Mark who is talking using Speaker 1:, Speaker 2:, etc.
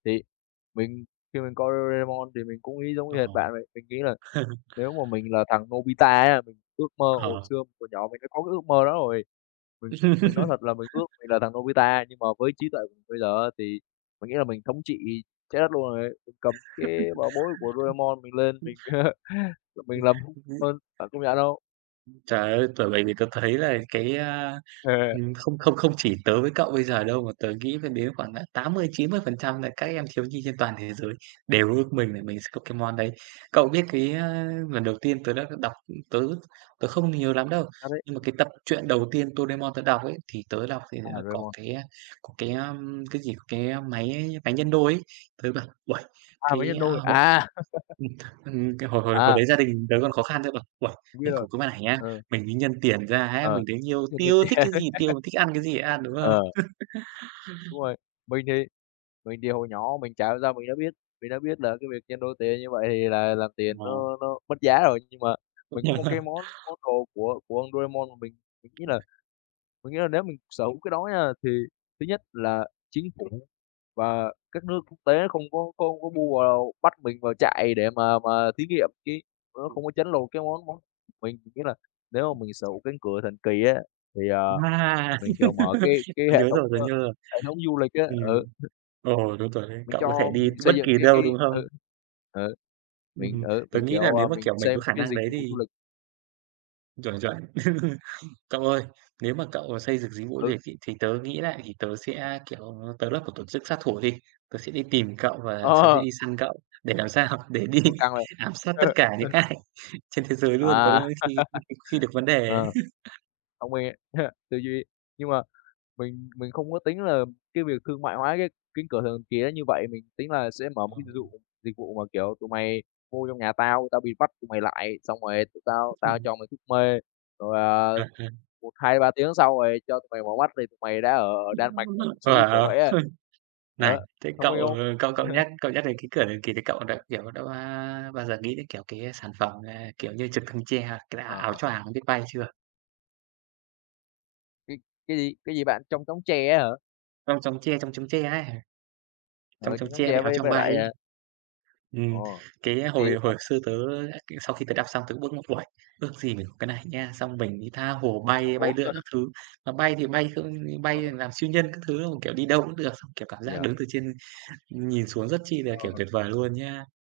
Speaker 1: Thì mình khi mình coi Doraemon thì mình cũng nghĩ giống y hệt
Speaker 2: Ồ!
Speaker 1: bạn vậy. Mình nghĩ là nếu mà mình là thằng Nobita á, mình ước mơ hồi
Speaker 2: Ờ.
Speaker 1: xưa hồi nhỏ mình đã có cái ước mơ đó rồi. Mình mình nói thật là mình ước mình là thằng Nobita nhưng mà với trí tuệ bây giờ á thì mình nghĩ là mình thống trị trái đất luôn rồi. Mình cầm cái bảo bối của Doremon mình lên
Speaker 2: Ừm, ừm.
Speaker 1: mình
Speaker 2: Ừm,
Speaker 1: mình làm [unintelligible] bạn công nhận không?
Speaker 2: Trời ơi! Bởi vậy thì tớ thấy là cái, a,
Speaker 1: Ừ.
Speaker 2: ừm, không không không chỉ tớ với cậu bây giờ đâu, mà tớ nghĩ phải đến khoảng, à, 80-90% nà các em thiếu nhi trên toàn thế giới đều ước mình là mình sẽ có cái món đấy. Cậu biết cái, a, lần đầu tiên tớ đã đ đọc ưm, tớ tớ không thấy nhớ lắm đâu,
Speaker 1: À, đấy.
Speaker 2: nhưng mà cái tập truyện đầu tiên Doremon tớ đọc ấy, thì tớ đọc thì
Speaker 1: À,
Speaker 2: nó có
Speaker 1: Doraemon.
Speaker 2: cái, a, có cái, ưm, cái gì, cái, ơ, máy máy nhân đôi ấy. Tớ bảo, uầy,
Speaker 1: À, Máy
Speaker 2: cái,
Speaker 1: nhân
Speaker 2: a,
Speaker 1: đôi,
Speaker 2: hội
Speaker 1: à!
Speaker 2: ừm, ừm cái hồi hồi hồi
Speaker 1: À.
Speaker 2: đấy gia đình tớ còn khó khăn tớ bảo: "Uầy!
Speaker 1: Biết
Speaker 2: Mình
Speaker 1: rồi,
Speaker 2: có cái máy này nhá,
Speaker 1: ờ.
Speaker 2: mình đi nhân tiền ra á,
Speaker 1: Ờ.
Speaker 2: mình thấy nhiều,
Speaker 1: Chưa kịp
Speaker 2: tiêu thích cái gì tiêu, thích ăn cái gì ăn", đúng không?
Speaker 1: Ờ. Đúng rồi, mình thì mình thì hồi nhỏ mình chả hiểu sao mình đã biết mình đã biết là cái việc nhân đôi tiền như vậy thì là làm tiền
Speaker 2: Ờ.
Speaker 1: nó nó mất giá rồi, nhưng mà
Speaker 2: Cũng
Speaker 1: mình có
Speaker 2: đều
Speaker 1: một
Speaker 2: ha.
Speaker 1: cái món món đồ của của Doremon mà mình mình nghĩ là mình nghĩ là nếu mình sở hữu cái đó nha thì thứ nhất là chính phủ và các nước quốc tế không có có có bu vào bắt mình vào trại để mà mà thí nghiệm cái tụi nó
Speaker 2: Ừm.
Speaker 1: không có trấn lột cái món món của mình. Nghĩa là nếu mà mình sở hữu cánh cửa thần kỳ á, thì, à,
Speaker 2: Wow!
Speaker 1: mình, kiểu, mở cái cái
Speaker 2: Tớ
Speaker 1: hệ
Speaker 2: nhớ
Speaker 1: thống,
Speaker 2: rồi, tớ
Speaker 1: ơ,
Speaker 2: nhớ rồi.
Speaker 1: hệ thống du lịch á, ừ.
Speaker 2: Ừm. Ồ, đúng rồi đấy,
Speaker 1: Mình
Speaker 2: cậu có thể
Speaker 1: cho
Speaker 2: đi
Speaker 1: mình
Speaker 2: t bất
Speaker 1: xây dựng
Speaker 2: kỳ
Speaker 1: cái
Speaker 2: đâu
Speaker 1: cái
Speaker 2: đúng hông?
Speaker 1: ừ, ừ.
Speaker 2: Ừm,
Speaker 1: Mình,
Speaker 2: ừm,
Speaker 1: ừ,
Speaker 2: tớ
Speaker 1: mình,
Speaker 2: nghĩ là
Speaker 1: kiểu, ờ,
Speaker 2: nếu mà,
Speaker 1: mình
Speaker 2: kiểu, mình có
Speaker 1: xem
Speaker 2: khả
Speaker 1: cái
Speaker 2: năng
Speaker 1: dịch
Speaker 2: đấy
Speaker 1: vụ du
Speaker 2: thì
Speaker 1: lịch.
Speaker 2: Chuẩn, chuẩn. Cậu ơi, nếu mà cậu, ờ, xây dựng dịch vụ du
Speaker 1: Ừ.
Speaker 2: lịch ấy, thì tớ nghĩ lại thì tớ sẽ, kiểu, tớ lập một tổ chức sát thủ đi, tớ sẽ đi tìm cậu và tớ sẽ
Speaker 1: Ờ.
Speaker 2: đi săn cậu, để làm sao? Để đi
Speaker 1: Ôi, căng vậy.
Speaker 2: ám sát tất cả những ai trên thế giới
Speaker 1: À.
Speaker 2: luôn có [unintelligible] khi khi được vấn đề ấy.
Speaker 1: Ờ. Thông minh, tư duy, nhưng mà mình mình không có tính là cái việc thương mại hóa cái Cánh cửa thần kỳ nó như vậy. Mình tính là sẽ mở
Speaker 2: À,
Speaker 1: một cái dịch
Speaker 2: ừ.
Speaker 1: dụ dịch vụ mà, kiểu, tụi mày vô trong nhà tao, tao bịt mắt tụi mày lại xong rồi tụi tao tao
Speaker 2: Ừm.
Speaker 1: cho mày thuốc mê. Rồi, à,
Speaker 2: À, à.
Speaker 1: 1, 2, 3 tiếng sau rồi cho tụi mày mở bắt thì tụi mày đã ở
Speaker 2: Wow!
Speaker 1: Đan Mạch, ở Thụy Sĩ, kiểu vậy á.
Speaker 2: Này,
Speaker 1: Ờ,
Speaker 2: thế
Speaker 1: thông
Speaker 2: cậu,
Speaker 1: minh không?
Speaker 2: ờ, cậu cậu nhắc cậu nhắc đến cái Cửa thần kỳ thì cậu đã, kiểu, đã ba bao giờ nghĩ đến, kiểu, cái sản phẩm, ờ, kiểu như, Trực thăng tre, cái đa
Speaker 1: Ờ,
Speaker 2: Áo
Speaker 1: ờ.
Speaker 2: choàng biết bay chưa?
Speaker 1: Cái cái gì? Cái gì bạn? Chong chóng tre á hả?
Speaker 2: Chong chóng tre, Chong chóng tre ấy. Chong
Speaker 1: Ờ,
Speaker 2: chóng
Speaker 1: Chong chóng
Speaker 2: tre với
Speaker 1: tre
Speaker 2: Áo
Speaker 1: với
Speaker 2: choàng
Speaker 1: với
Speaker 2: bay
Speaker 1: lại,
Speaker 2: ấy.
Speaker 1: à
Speaker 2: Ừm,
Speaker 1: Ồ,
Speaker 2: cái
Speaker 1: thì
Speaker 2: hồi hồi xưa tớ á cái sau khi tớ đọc xong tớ cũng ước mơ: "Uầy, ước gì mình có cái này nha, xong mình đi tha hồ
Speaker 1: Cũng không
Speaker 2: bay bay
Speaker 1: muốn
Speaker 2: lượn các thứ." Mà bay thì bay không như
Speaker 1: Ờ.
Speaker 2: bay làm siêu nhân các thứ, đúng không? Kiểu, đi đâu cũng được, xong, kiểu, cảm
Speaker 1: Bây
Speaker 2: giác
Speaker 1: giờ
Speaker 2: đứng từ trên nhìn xuống rất chi nà, kiểu,
Speaker 1: Ờ.
Speaker 2: tuyệt vời luôn nhá.